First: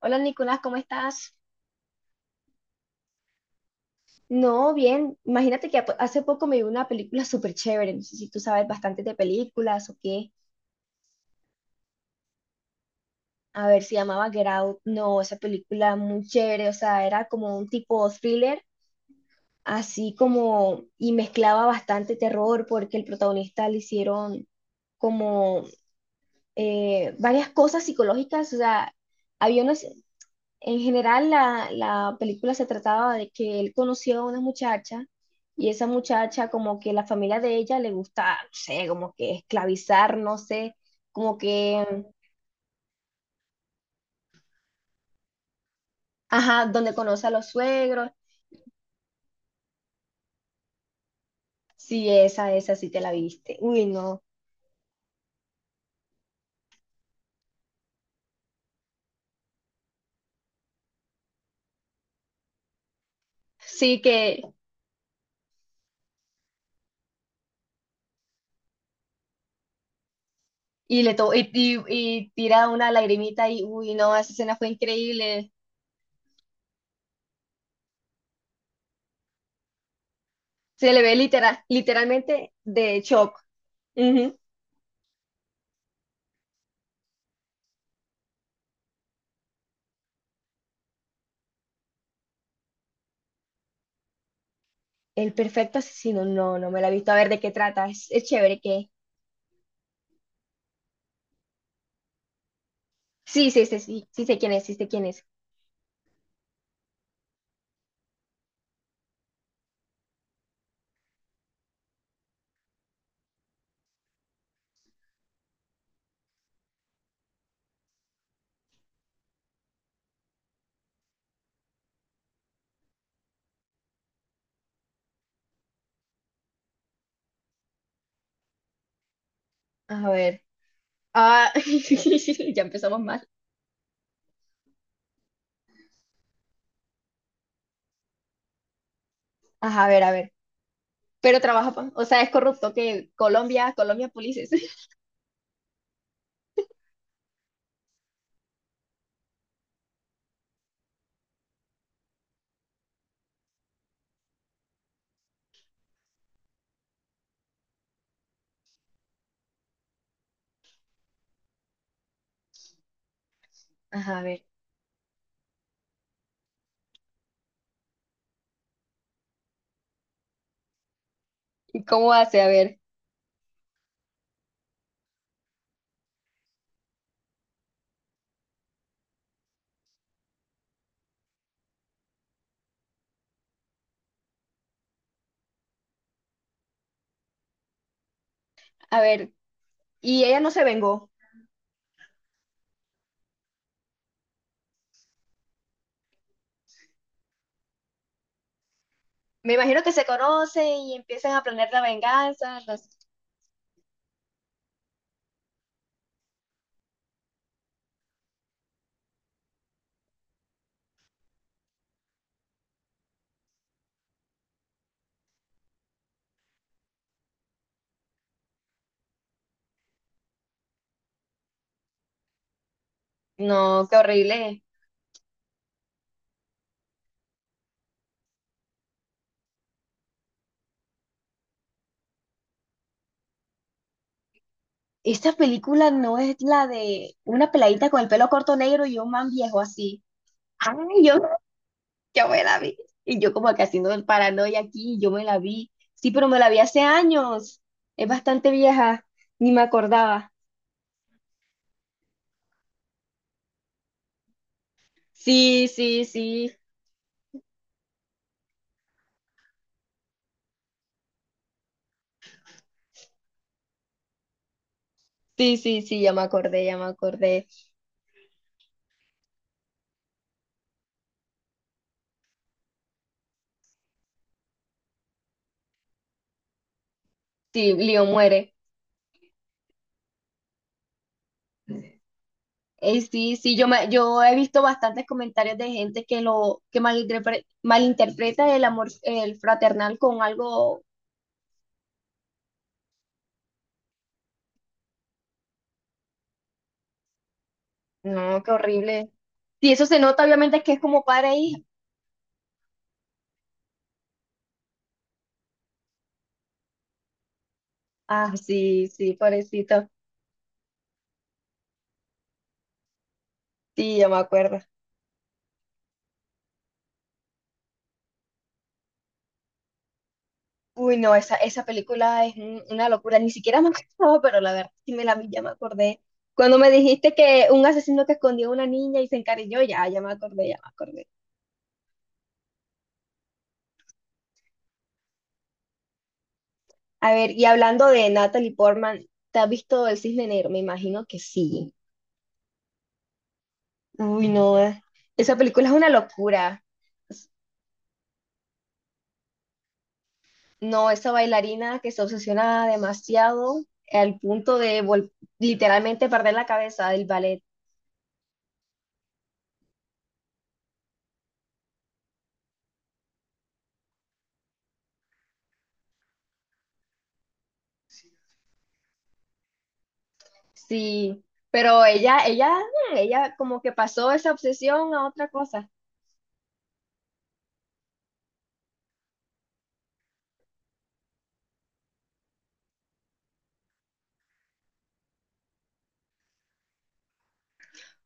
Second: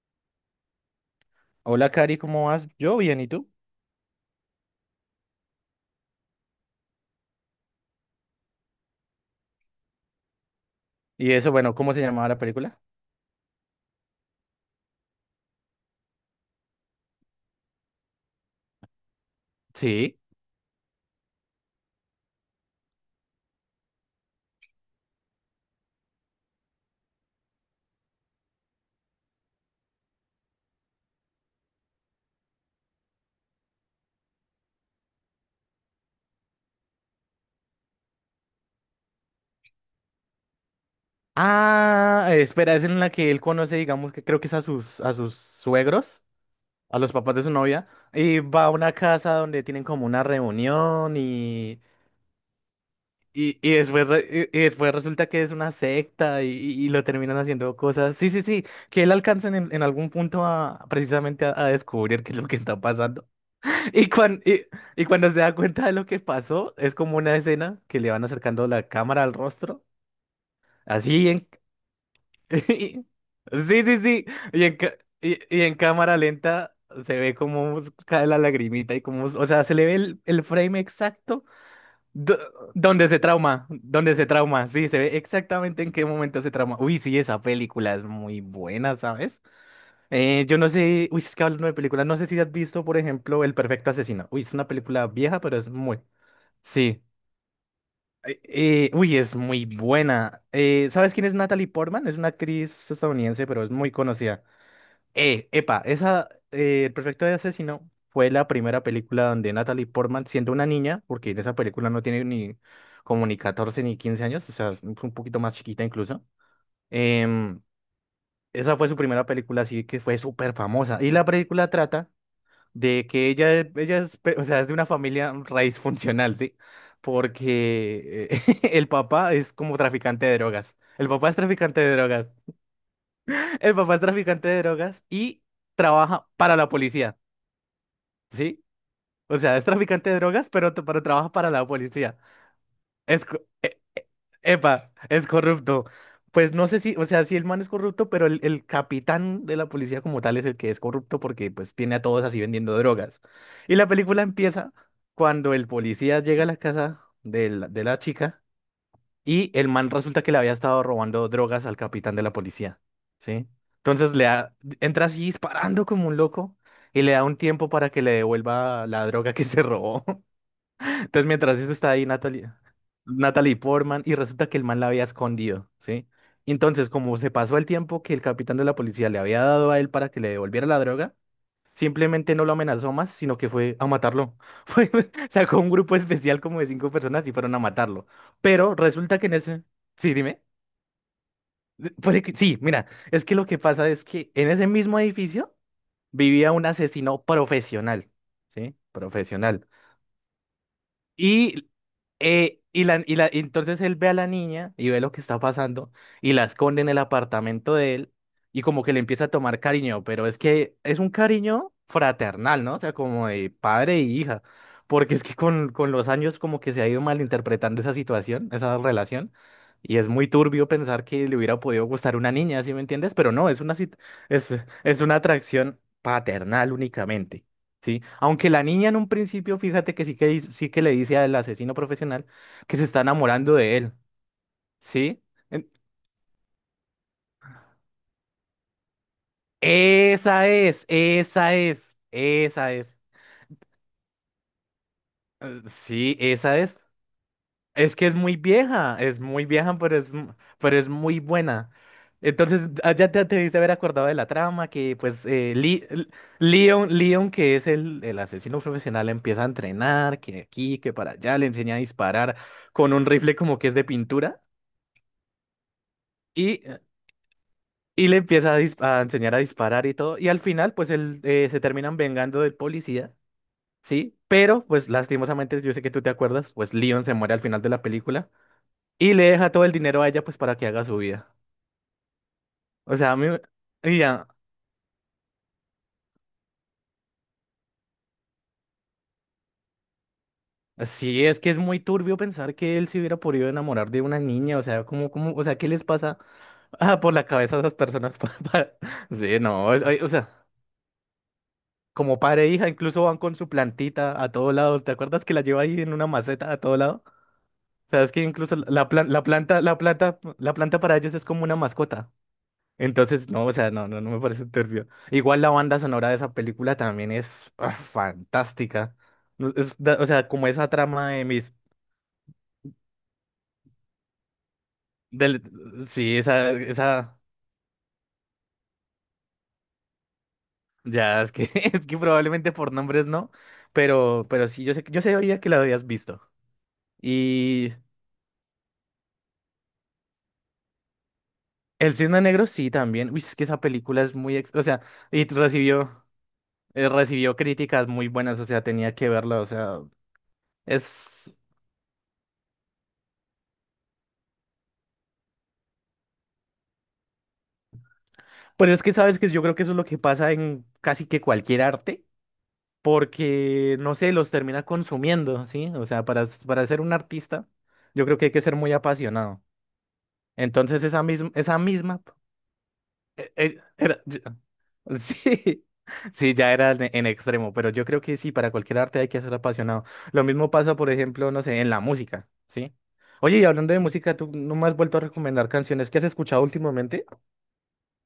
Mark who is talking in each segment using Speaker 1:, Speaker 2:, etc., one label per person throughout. Speaker 1: Hola Nicolás, ¿cómo estás?
Speaker 2: Hola, Cari, ¿cómo vas? Yo bien, ¿y tú?
Speaker 1: No, bien. Imagínate que hace poco me vi una película súper chévere. No sé si tú sabes bastante de películas o qué.
Speaker 2: Y eso, bueno, ¿cómo se llamaba la película?
Speaker 1: A ver, se llamaba Get Out. No, esa película muy chévere. O sea, era como un tipo thriller, así
Speaker 2: Sí.
Speaker 1: como, y mezclaba bastante terror porque el protagonista le hicieron como varias cosas psicológicas. O sea, había unos. En general, la película se trataba de que él conoció a una muchacha y esa muchacha como que la familia de ella le gusta, no sé, como que esclavizar, no sé, como que,
Speaker 2: Ah, espera, es en la que él conoce, digamos, que creo que es a sus suegros,
Speaker 1: ajá, donde
Speaker 2: a los
Speaker 1: conoce a
Speaker 2: papás de
Speaker 1: los
Speaker 2: su novia,
Speaker 1: suegros.
Speaker 2: y va a una casa donde tienen como una reunión
Speaker 1: Sí, esa sí te la viste.
Speaker 2: y
Speaker 1: Uy,
Speaker 2: después,
Speaker 1: no.
Speaker 2: y después resulta que es una secta y lo terminan haciendo cosas. Sí, sí, sí, que él alcanza en algún punto a precisamente a descubrir qué es lo que está pasando.
Speaker 1: Sí
Speaker 2: Y,
Speaker 1: que,
Speaker 2: cuan- y, y cuando se da cuenta de lo que pasó, es como una escena que le van acercando la cámara al rostro,
Speaker 1: y le
Speaker 2: así
Speaker 1: to
Speaker 2: en...
Speaker 1: y, y tira una lagrimita y,
Speaker 2: Sí,
Speaker 1: uy,
Speaker 2: sí,
Speaker 1: no,
Speaker 2: sí.
Speaker 1: esa escena
Speaker 2: Y
Speaker 1: fue
Speaker 2: en, ca-
Speaker 1: increíble.
Speaker 2: y en cámara lenta se ve cómo cae la lagrimita y cómo... O sea, se le ve el frame
Speaker 1: Se le ve
Speaker 2: exacto
Speaker 1: literal,
Speaker 2: do-
Speaker 1: literalmente de
Speaker 2: donde se
Speaker 1: shock.
Speaker 2: trauma, donde se
Speaker 1: Ujú.
Speaker 2: trauma. Sí, se ve exactamente en qué momento se trauma. Uy, sí, esa película es muy buena, ¿sabes? Yo no sé, uy, es que hablando de películas, no sé si has visto, por ejemplo, El Perfecto Asesino. Uy, es una película
Speaker 1: El
Speaker 2: vieja, pero es
Speaker 1: perfecto
Speaker 2: muy...
Speaker 1: asesino, no, no me la he
Speaker 2: Sí.
Speaker 1: visto. A ver de qué trata. Es chévere que...
Speaker 2: Uy, es muy buena. ¿Sabes quién es Natalie Portman? Es una actriz estadounidense,
Speaker 1: Sí,
Speaker 2: pero
Speaker 1: sí,
Speaker 2: es
Speaker 1: sí,
Speaker 2: muy
Speaker 1: sí, sí sé
Speaker 2: conocida.
Speaker 1: quién es, sí sé quién es.
Speaker 2: Epa, esa, El Perfecto de Asesino fue la primera película donde Natalie Portman, siendo una niña, porque en esa película no tiene ni como ni 14 ni 15 años, o sea, es un poquito más chiquita incluso. em, esa fue su primera película, así que fue súper famosa. Y la película trata de que ella, ella es, o sea, es de una familia raíz funcional, ¿sí? Porque el papá es como
Speaker 1: A
Speaker 2: traficante de
Speaker 1: ver.
Speaker 2: drogas. El papá es
Speaker 1: Ah,
Speaker 2: traficante de drogas.
Speaker 1: ya empezamos mal.
Speaker 2: El papá es traficante de drogas y trabaja para la policía, ¿sí? O sea, es
Speaker 1: Ajá, a ver, a
Speaker 2: traficante de
Speaker 1: ver.
Speaker 2: drogas, pero, pero trabaja
Speaker 1: Pero
Speaker 2: para la
Speaker 1: trabaja, o
Speaker 2: policía.
Speaker 1: sea, es corrupto que
Speaker 2: Es, co-
Speaker 1: Colombia,
Speaker 2: e- e-
Speaker 1: Colombia Polices.
Speaker 2: epa, es corrupto. Pues no sé si, o sea, si el man es corrupto, pero el capitán de la policía como tal es el que es corrupto porque pues tiene a todos así vendiendo drogas. Y la película empieza cuando el policía llega a la casa de la chica y el man resulta que le había estado robando drogas al capitán de la policía, ¿sí? Entonces
Speaker 1: Ajá, a
Speaker 2: le
Speaker 1: ver.
Speaker 2: da- entra así disparando como un loco y le da un tiempo para que le devuelva la droga que se robó. Entonces, mientras esto
Speaker 1: ¿Y
Speaker 2: está ahí,
Speaker 1: cómo hace? A
Speaker 2: Natalie,
Speaker 1: ver,
Speaker 2: Natalie Portman, y resulta que el man la había escondido, ¿sí? Entonces, como se pasó el tiempo que el capitán de la policía le había dado a él para que le devolviera la droga, simplemente no lo amenazó más, sino que fue a matarlo. Fue, sacó un grupo especial como de 5 personas y fueron a matarlo. Pero
Speaker 1: a
Speaker 2: resulta que
Speaker 1: ver.
Speaker 2: en ese... Sí,
Speaker 1: Y ella
Speaker 2: dime.
Speaker 1: no se vengó.
Speaker 2: Sí, mira, es que lo que pasa es que en ese mismo edificio vivía un asesino profesional, ¿sí?
Speaker 1: Me
Speaker 2: Profesional.
Speaker 1: imagino que se conoce y empiezan a
Speaker 2: Y,
Speaker 1: planear la venganza. Las...
Speaker 2: entonces él ve a la niña y ve lo que está pasando y la esconde en el apartamento de él y como que le empieza a tomar cariño, pero es que es un cariño fraternal, ¿no? O sea, como de padre e hija, porque es que con los años como que se ha ido malinterpretando esa situación, esa relación, y es muy turbio pensar que le hubiera podido gustar una niña, ¿sí me entiendes? Pero no,
Speaker 1: No, qué
Speaker 2: es,
Speaker 1: horrible.
Speaker 2: es una atracción paternal únicamente. Sí, aunque la niña en un principio, fíjate que sí que sí que le dice al asesino profesional que se está enamorando de él, ¿sí?
Speaker 1: Esta
Speaker 2: En-
Speaker 1: película no es la de una peladita con el pelo corto negro y un man viejo así.
Speaker 2: Esa
Speaker 1: Ay,
Speaker 2: es,
Speaker 1: yo no.
Speaker 2: esa es,
Speaker 1: Yo me la
Speaker 2: esa
Speaker 1: vi.
Speaker 2: es.
Speaker 1: Y yo como que haciendo el paranoia aquí, yo me la vi. Sí,
Speaker 2: Sí,
Speaker 1: pero me la
Speaker 2: esa
Speaker 1: vi
Speaker 2: es.
Speaker 1: hace años.
Speaker 2: Es que
Speaker 1: Es bastante vieja,
Speaker 2: es muy
Speaker 1: ni me
Speaker 2: vieja, pero
Speaker 1: acordaba.
Speaker 2: pero es muy buena. Entonces, ah, ya te diste haber acordado de la trama, que pues
Speaker 1: Sí, sí, sí.
Speaker 2: Leon, Leon, que es el asesino profesional, empieza a entrenar, que aquí, que para allá, le enseña a disparar con un rifle como que es de pintura.
Speaker 1: Sí, sí, sí, ya me
Speaker 2: Y,
Speaker 1: acordé, ya me acordé.
Speaker 2: y le empieza a, a enseñar a disparar y todo. Y al final, pues él se terminan vengando del policía, ¿sí? Pero, pues lastimosamente, yo sé que tú te acuerdas, pues Leon se muere al final de
Speaker 1: Sí,
Speaker 2: la
Speaker 1: Leo
Speaker 2: película
Speaker 1: muere.
Speaker 2: y le deja todo el dinero a ella, pues para que haga su vida. O sea, a mí,
Speaker 1: Sí, sí, yo me,
Speaker 2: y
Speaker 1: yo
Speaker 2: ya,
Speaker 1: he visto bastantes comentarios de gente que lo que malinterpreta el amor el fraternal con algo.
Speaker 2: sí, es que es muy turbio pensar que él se hubiera podido enamorar de una niña. O sea, ¿cómo, cómo, o sea, ¿qué les pasa por la cabeza a esas personas?
Speaker 1: No, qué horrible.
Speaker 2: Sí,
Speaker 1: Sí,
Speaker 2: no,
Speaker 1: eso
Speaker 2: ay,
Speaker 1: se
Speaker 2: o
Speaker 1: nota
Speaker 2: sea.
Speaker 1: obviamente que es como padre e hija.
Speaker 2: Como padre e hija, incluso van con su plantita a todos lados. ¿Te acuerdas que la lleva ahí en una maceta a todos lados? Sabes que
Speaker 1: Ah,
Speaker 2: incluso
Speaker 1: sí, sí,
Speaker 2: la planta, la
Speaker 1: pobrecito.
Speaker 2: planta, la planta para ellos es como una mascota. Entonces, no, o sea, no,
Speaker 1: Sí,
Speaker 2: no,
Speaker 1: ya
Speaker 2: no
Speaker 1: me
Speaker 2: me parece
Speaker 1: acuerdo.
Speaker 2: turbio. Igual la banda sonora de esa película también es fantástica. No, o sea, como esa
Speaker 1: Uy,
Speaker 2: trama
Speaker 1: no,
Speaker 2: de
Speaker 1: esa,
Speaker 2: mis,
Speaker 1: esa película es una locura, ni siquiera me acordaba, pero la verdad sí me la vi, ya
Speaker 2: del,
Speaker 1: me acordé.
Speaker 2: sí, esa,
Speaker 1: Cuando me dijiste
Speaker 2: esa,
Speaker 1: que un asesino que escondió a una niña y se encariñó, ya, ya me acordé, ya me acordé.
Speaker 2: ya es que, es que probablemente por nombres no, pero sí, yo sé, yo sabía que la habías visto.
Speaker 1: A ver, y
Speaker 2: Y
Speaker 1: hablando de Natalie Portman, ¿te has visto El Cisne Negro? Me imagino que sí.
Speaker 2: El Cisne Negro sí también. Uy, es que esa película es
Speaker 1: Uy, no,
Speaker 2: o sea, y
Speaker 1: esa película es una
Speaker 2: recibió.
Speaker 1: locura.
Speaker 2: Recibió críticas muy buenas, o sea, tenía que verla, o sea,
Speaker 1: No, esa
Speaker 2: es...
Speaker 1: bailarina que se obsesiona demasiado al punto de literalmente perder la cabeza del ballet.
Speaker 2: Pues es que sabes que yo creo que eso es lo que pasa en casi que cualquier arte, porque, no sé, los termina consumiendo, ¿sí? O sea, para ser un artista, yo creo que hay que ser muy apasionado. Entonces,
Speaker 1: Sí,
Speaker 2: esa
Speaker 1: pero
Speaker 2: misma,
Speaker 1: ella,
Speaker 2: eh,
Speaker 1: ella
Speaker 2: eh,
Speaker 1: como que
Speaker 2: era-
Speaker 1: pasó esa obsesión a otra
Speaker 2: Sí,
Speaker 1: cosa.
Speaker 2: sí, ya era en extremo, pero yo creo que sí, para cualquier arte hay que ser apasionado. Lo mismo pasa, por ejemplo, no sé, en la música, ¿sí? Oye, y hablando de música, tú no me has vuelto a recomendar canciones que has escuchado últimamente.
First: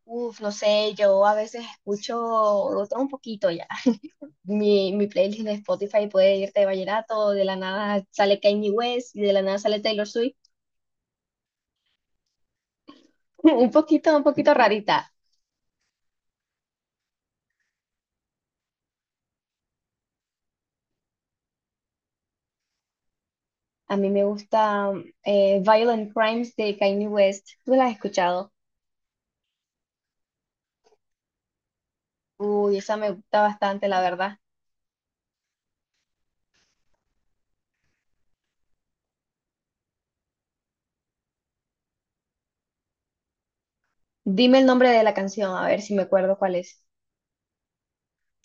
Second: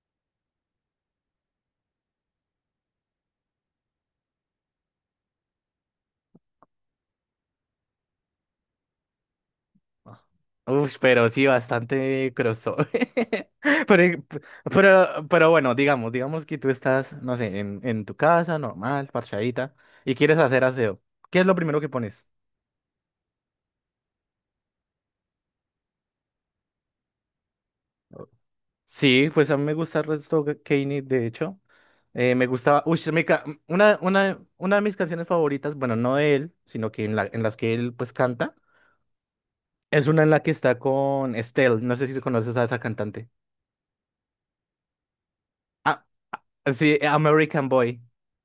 Speaker 1: Uf, no sé, yo a veces escucho otro un poquito ya. Mi playlist de Spotify puede irte de vallenato, de la nada sale Kanye West y de la nada sale Taylor Swift.
Speaker 2: Uf, pero sí, bastante crossover.
Speaker 1: Un
Speaker 2: Pero,
Speaker 1: poquito rarita.
Speaker 2: pero bueno, digamos, digamos que tú estás, no sé, en tu casa, normal, parchadita, y quieres hacer aseo. ¿Qué es lo primero que pones?
Speaker 1: A mí me gusta Violent Crimes de Kanye West. ¿Tú la has escuchado?
Speaker 2: Sí, pues a mí me gusta Redstone Kanye, de hecho. Me
Speaker 1: Uy,
Speaker 2: gustaba, uy,
Speaker 1: esa me gusta bastante, la verdad.
Speaker 2: una de mis canciones favoritas, bueno, no de él, sino que en las que él pues canta, es una en la que está con Estelle, no sé si conoces a esa cantante.
Speaker 1: Dime el nombre de la canción, a ver si me
Speaker 2: Ah,
Speaker 1: acuerdo cuál es.
Speaker 2: sí, American Boy.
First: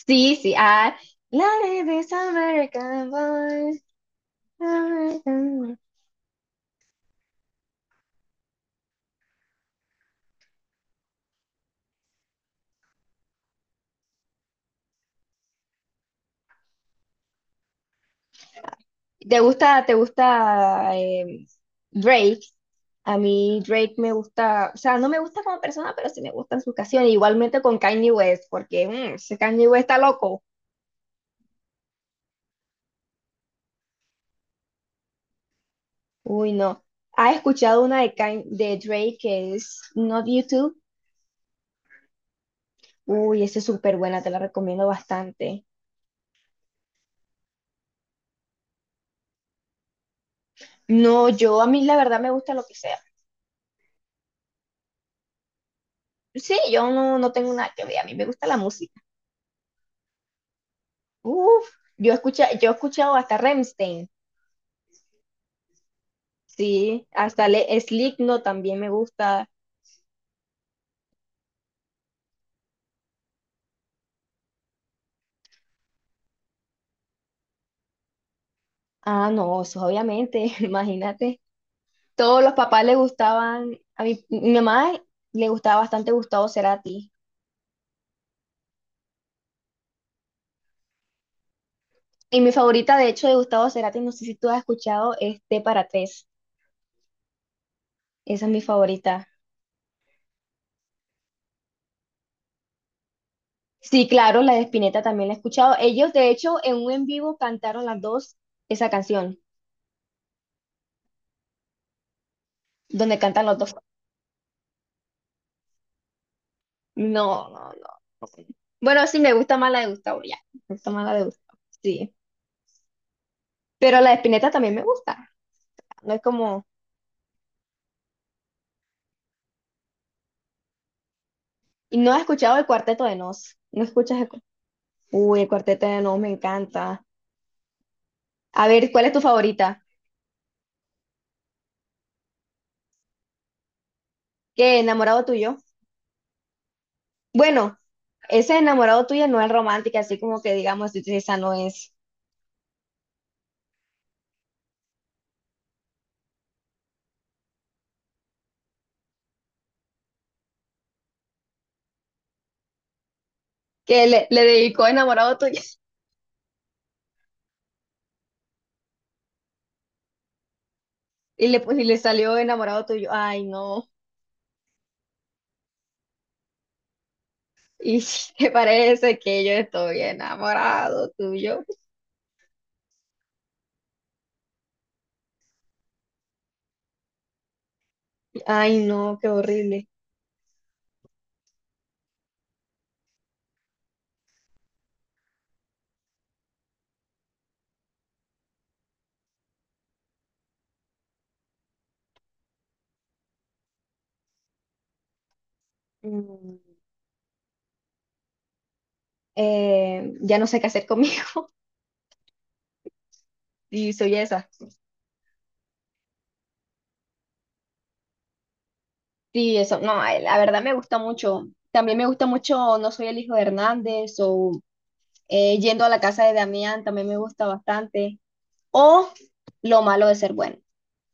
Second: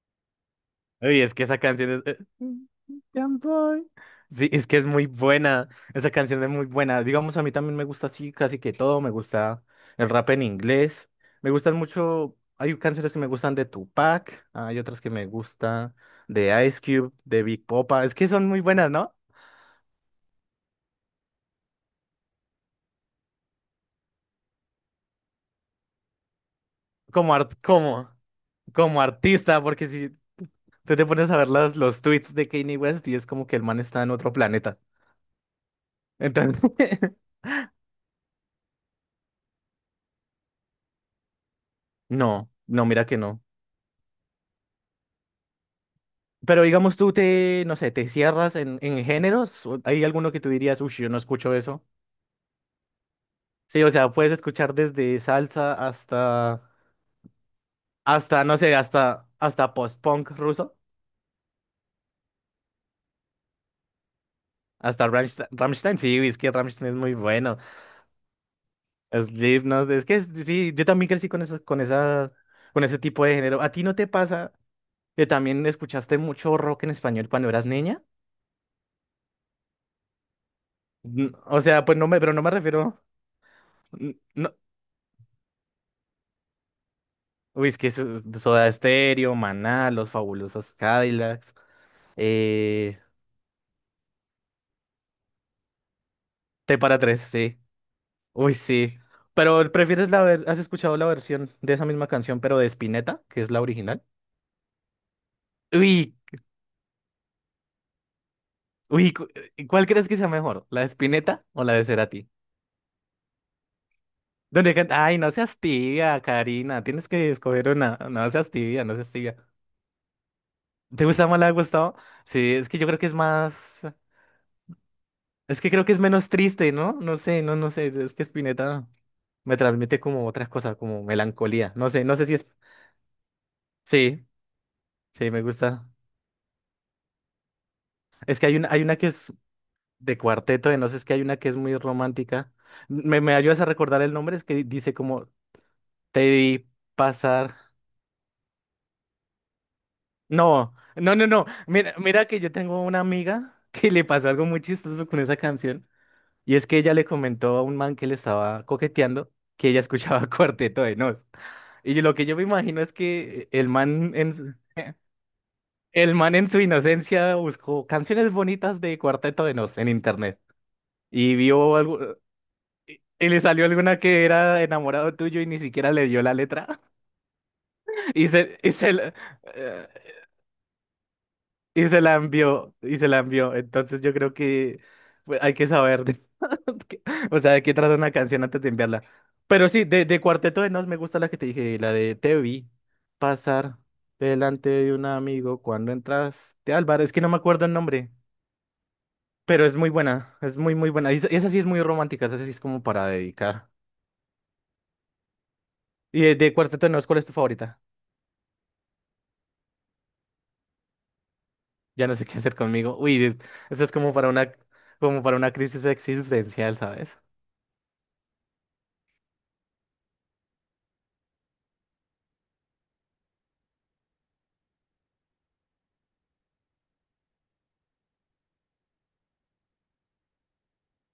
Speaker 1: Sí, sí, ah,
Speaker 2: Uy, es que esa
Speaker 1: Love
Speaker 2: canción es...
Speaker 1: is American
Speaker 2: Young
Speaker 1: Boy.
Speaker 2: boy. Sí, es que es muy
Speaker 1: American
Speaker 2: buena.
Speaker 1: Boy.
Speaker 2: Esa canción es muy buena. Digamos, a mí también me gusta así casi que todo. Me gusta el rap en inglés. Me gustan mucho... Hay canciones que me gustan de Tupac. Hay otras que me gustan de Ice Cube, de Big Popa. Es que son muy buenas, ¿no?
Speaker 1: Te gusta Drake? A mí Drake me gusta, o sea, no me gusta como persona, pero sí me gustan sus canciones.
Speaker 2: Como, art-
Speaker 1: Igualmente con
Speaker 2: como,
Speaker 1: Kanye West, porque
Speaker 2: como
Speaker 1: ese
Speaker 2: artista,
Speaker 1: Kanye West
Speaker 2: porque
Speaker 1: está
Speaker 2: si
Speaker 1: loco.
Speaker 2: tú te pones a ver las, los tweets de Kanye West y es como que el man está en otro planeta.
Speaker 1: Uy,
Speaker 2: Entonces,
Speaker 1: no. ¿Has escuchado una de, de Drake que es Not YouTube?
Speaker 2: no, no, mira que
Speaker 1: Uy,
Speaker 2: no.
Speaker 1: esa es súper buena, te la recomiendo bastante.
Speaker 2: Pero digamos tú te, no sé, te cierras en géneros. ¿O ¿Hay alguno que tú dirías, uy, yo no
Speaker 1: No,
Speaker 2: escucho
Speaker 1: yo a mí
Speaker 2: eso?
Speaker 1: la verdad me gusta lo que sea.
Speaker 2: Sí, o sea, puedes escuchar desde salsa
Speaker 1: Sí,
Speaker 2: hasta,
Speaker 1: yo no, no tengo nada que ver, a mí me
Speaker 2: hasta,
Speaker 1: gusta la
Speaker 2: no sé,
Speaker 1: música.
Speaker 2: hasta post-punk ruso,
Speaker 1: Uf, yo escucha, yo he escuchado hasta Rammstein,
Speaker 2: hasta Rammstein. Rammstein, sí, es que Rammstein es
Speaker 1: sí,
Speaker 2: muy
Speaker 1: hasta
Speaker 2: bueno.
Speaker 1: Le Slipknot también me gusta.
Speaker 2: Slipknot, es que sí, yo también crecí con esa, con esa, con ese tipo de género. ¿A ti no te pasa que también escuchaste mucho rock en español cuando eras niña?
Speaker 1: Ah, no, eso obviamente, imagínate.
Speaker 2: O sea, pues no me, pero no
Speaker 1: Todos
Speaker 2: me
Speaker 1: los papás le
Speaker 2: refiero.
Speaker 1: gustaban, a mi
Speaker 2: No,
Speaker 1: mamá le gustaba bastante Gustavo Cerati.
Speaker 2: uy, es que Soda Stereo, Maná, Los Fabulosos Cadillacs,
Speaker 1: Y mi favorita,
Speaker 2: eh,
Speaker 1: de hecho, de Gustavo Cerati, no sé si tú has escuchado, es T para tres.
Speaker 2: T para tres, sí.
Speaker 1: Esa es
Speaker 2: Uy,
Speaker 1: mi
Speaker 2: sí.
Speaker 1: favorita.
Speaker 2: Pero ¿prefieres has escuchado la versión de esa misma canción, pero de Spinetta, que es la original?
Speaker 1: Sí, claro, la de Spinetta también la he escuchado. Ellos,
Speaker 2: Uy,
Speaker 1: de hecho, en un en vivo cantaron las dos esa
Speaker 2: uy, cu-
Speaker 1: canción,
Speaker 2: ¿cuál crees que sea mejor? ¿La de Spinetta o la de Cerati?
Speaker 1: donde cantan los dos.
Speaker 2: Ay, no seas tibia, Karina. Tienes que
Speaker 1: No, no,
Speaker 2: escoger
Speaker 1: no.
Speaker 2: una. No seas tibia, no
Speaker 1: Bueno,
Speaker 2: seas
Speaker 1: sí, me
Speaker 2: tibia.
Speaker 1: gusta más la de Gustavo, ya. Me gusta más
Speaker 2: ¿Te
Speaker 1: la de
Speaker 2: gusta más la de
Speaker 1: Gustavo,
Speaker 2: Gustavo?
Speaker 1: sí.
Speaker 2: Sí, es que yo creo que es más.
Speaker 1: Pero la de Spinetta también me gusta.
Speaker 2: Es que creo que es
Speaker 1: No es
Speaker 2: menos
Speaker 1: como...
Speaker 2: triste, ¿no? No sé, no, no sé. Es que Spinetta. Me transmite como otras cosas, como melancolía. No
Speaker 1: Y
Speaker 2: sé, no
Speaker 1: no he
Speaker 2: sé si es.
Speaker 1: escuchado el Cuarteto de Nos. No escuchas
Speaker 2: Sí,
Speaker 1: el... cu-
Speaker 2: sí,
Speaker 1: Uy,
Speaker 2: me
Speaker 1: el Cuarteto
Speaker 2: gusta.
Speaker 1: de Nos me encanta.
Speaker 2: Es que
Speaker 1: A
Speaker 2: hay
Speaker 1: ver,
Speaker 2: una
Speaker 1: ¿cuál
Speaker 2: que
Speaker 1: es tu
Speaker 2: es
Speaker 1: favorita?
Speaker 2: de cuarteto, de no sé, es que hay una que es muy romántica. ¿Me, me ayudas a recordar el nombre? Es que
Speaker 1: ¿Qué,
Speaker 2: dice
Speaker 1: enamorado
Speaker 2: como
Speaker 1: tuyo?
Speaker 2: te vi pasar.
Speaker 1: Bueno, ese enamorado tuyo no es romántica, así como que
Speaker 2: No,
Speaker 1: digamos,
Speaker 2: no, no,
Speaker 1: esa
Speaker 2: no.
Speaker 1: no es.
Speaker 2: Mira, mira que yo tengo una amiga que le pasó algo muy chistoso con esa canción. Y es que ella le comentó a un man que le estaba coqueteando que ella escuchaba Cuarteto de Nos. Lo que yo me imagino es que
Speaker 1: Que le, le dedicó enamorado tuyo.
Speaker 2: el man en su inocencia buscó canciones bonitas de Cuarteto de Nos en internet y
Speaker 1: Y le,
Speaker 2: vio
Speaker 1: pues, y le
Speaker 2: algo
Speaker 1: salió enamorado tuyo.
Speaker 2: y le
Speaker 1: Ay,
Speaker 2: salió
Speaker 1: no.
Speaker 2: alguna que era enamorado tuyo y ni siquiera le dio la letra
Speaker 1: ¿Y
Speaker 2: y
Speaker 1: si te
Speaker 2: se y se la,
Speaker 1: parece que yo
Speaker 2: eh,
Speaker 1: estoy enamorado tuyo?
Speaker 2: y se la envió y se la envió. Entonces yo creo que pues, hay que que- o sea, de qué trata una canción antes de
Speaker 1: Ay,
Speaker 2: enviarla.
Speaker 1: no, qué
Speaker 2: Pero sí,
Speaker 1: horrible.
Speaker 2: de Cuarteto de Nos me gusta la que te dije, la de Te vi pasar delante de un amigo cuando entraste, Álvaro, es que no me acuerdo el nombre. Pero es muy buena, es muy, muy buena. Esa sí es muy romántica, esa sí es como para dedicar. Y de
Speaker 1: Mm,
Speaker 2: Cuarteto de Nos, ¿cuál es tu favorita?
Speaker 1: ya no sé qué hacer conmigo.
Speaker 2: Ya no sé qué hacer conmigo. Esa es
Speaker 1: Y soy esa.
Speaker 2: como para una crisis existencial, ¿sabes?
Speaker 1: Sí, eso. No, la verdad me gusta mucho. También me gusta mucho No soy el hijo de Hernández o Yendo a la casa de Damián también me gusta bastante. O Lo malo de ser bueno.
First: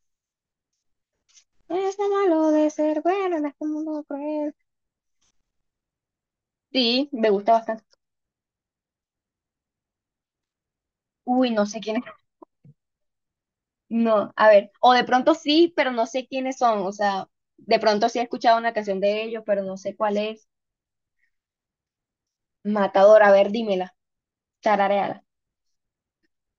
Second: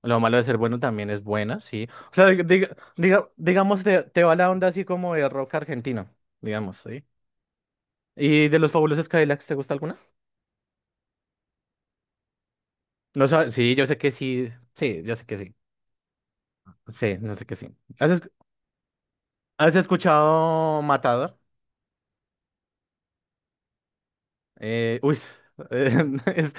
Speaker 2: Lo malo de ser bueno también es buena, sí.
Speaker 1: Es lo
Speaker 2: O sea,
Speaker 1: malo de ser bueno en este
Speaker 2: digamos, te,
Speaker 1: mundo
Speaker 2: te va la
Speaker 1: cruel.
Speaker 2: onda así como de rock argentino, digamos, ¿sí?
Speaker 1: Sí, me gusta bastante.
Speaker 2: ¿Y de los Fabulosos Cadillacs, te gusta alguna?
Speaker 1: Uy, no sé quiénes.
Speaker 2: No sabes, sí, yo sé que
Speaker 1: No, a
Speaker 2: sí,
Speaker 1: ver. O
Speaker 2: sí,
Speaker 1: de
Speaker 2: yo sé
Speaker 1: pronto
Speaker 2: que sí.
Speaker 1: sí, pero no sé quiénes son. O
Speaker 2: Sí,
Speaker 1: sea,
Speaker 2: no sé que sí.
Speaker 1: de pronto
Speaker 2: ¿Has,
Speaker 1: sí he
Speaker 2: esc-
Speaker 1: escuchado una canción de ellos, pero
Speaker 2: ¿has
Speaker 1: no sé cuál es.
Speaker 2: escuchado Matador?
Speaker 1: Matador, a ver, dímela.
Speaker 2: Eh, uy,
Speaker 1: Tararéala.
Speaker 2: eh, es,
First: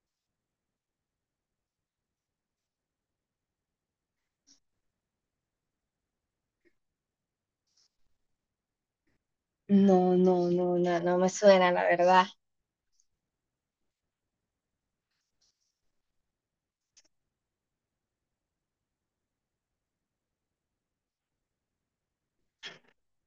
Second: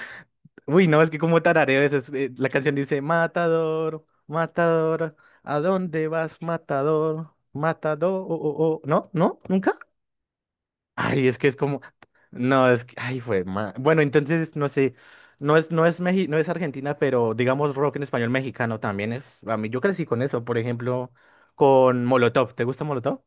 Speaker 2: uy, no, es que como tarareo la canción dice, Matador, Matador, ¿a dónde vas, Matador? Matador, oh, oh, oh". ¿No? ¿No? ¿Nunca?
Speaker 1: No, no, no, no, no
Speaker 2: Ay,
Speaker 1: me
Speaker 2: es que es
Speaker 1: suena,
Speaker 2: como,
Speaker 1: la verdad.
Speaker 2: no, es que, ay, bueno, entonces, no sé, no es, no es Argentina, pero digamos rock en español mexicano también es, a mí yo crecí con eso, por ejemplo, con Molotov, ¿te gusta Molotov?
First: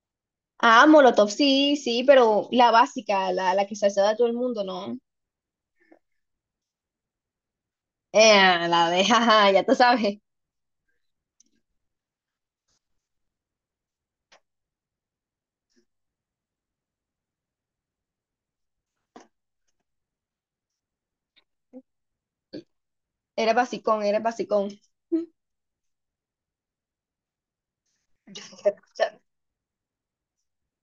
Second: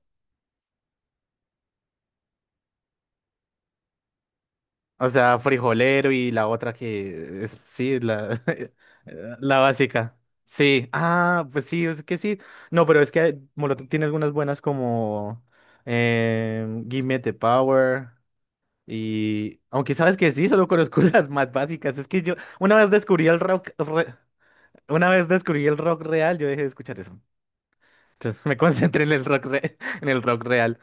Speaker 1: Ah, Molotov, sí, sí, pero la básica, la que se hace a todo el mundo, ¿no?
Speaker 2: O sea, frijolero y la otra que es, sí, la,
Speaker 1: La de, jaja,
Speaker 2: la
Speaker 1: ya tú
Speaker 2: básica.
Speaker 1: sabes,
Speaker 2: Sí, ah, pues sí, es que sí. No, pero es que Molotov tiene algunas buenas como Give Me the Power y... Aunque sabes que sí, solo conozco las más básicas. Es que yo
Speaker 1: era basicón, era basicón.
Speaker 2: una vez descubrí el rock real, yo dejé de escuchar eso. Entonces me concentré en en el rock real.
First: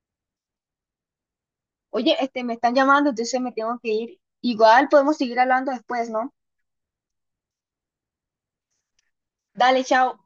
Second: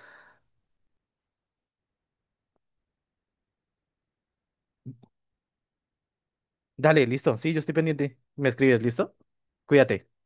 Speaker 1: Oye, este, me están llamando, entonces me tengo que ir. Igual podemos seguir hablando después, ¿no?
Speaker 2: Dale, listo, sí, yo estoy pendiente. Me escribes, ¿listo?
Speaker 1: Dale,
Speaker 2: Cuídate.
Speaker 1: chao.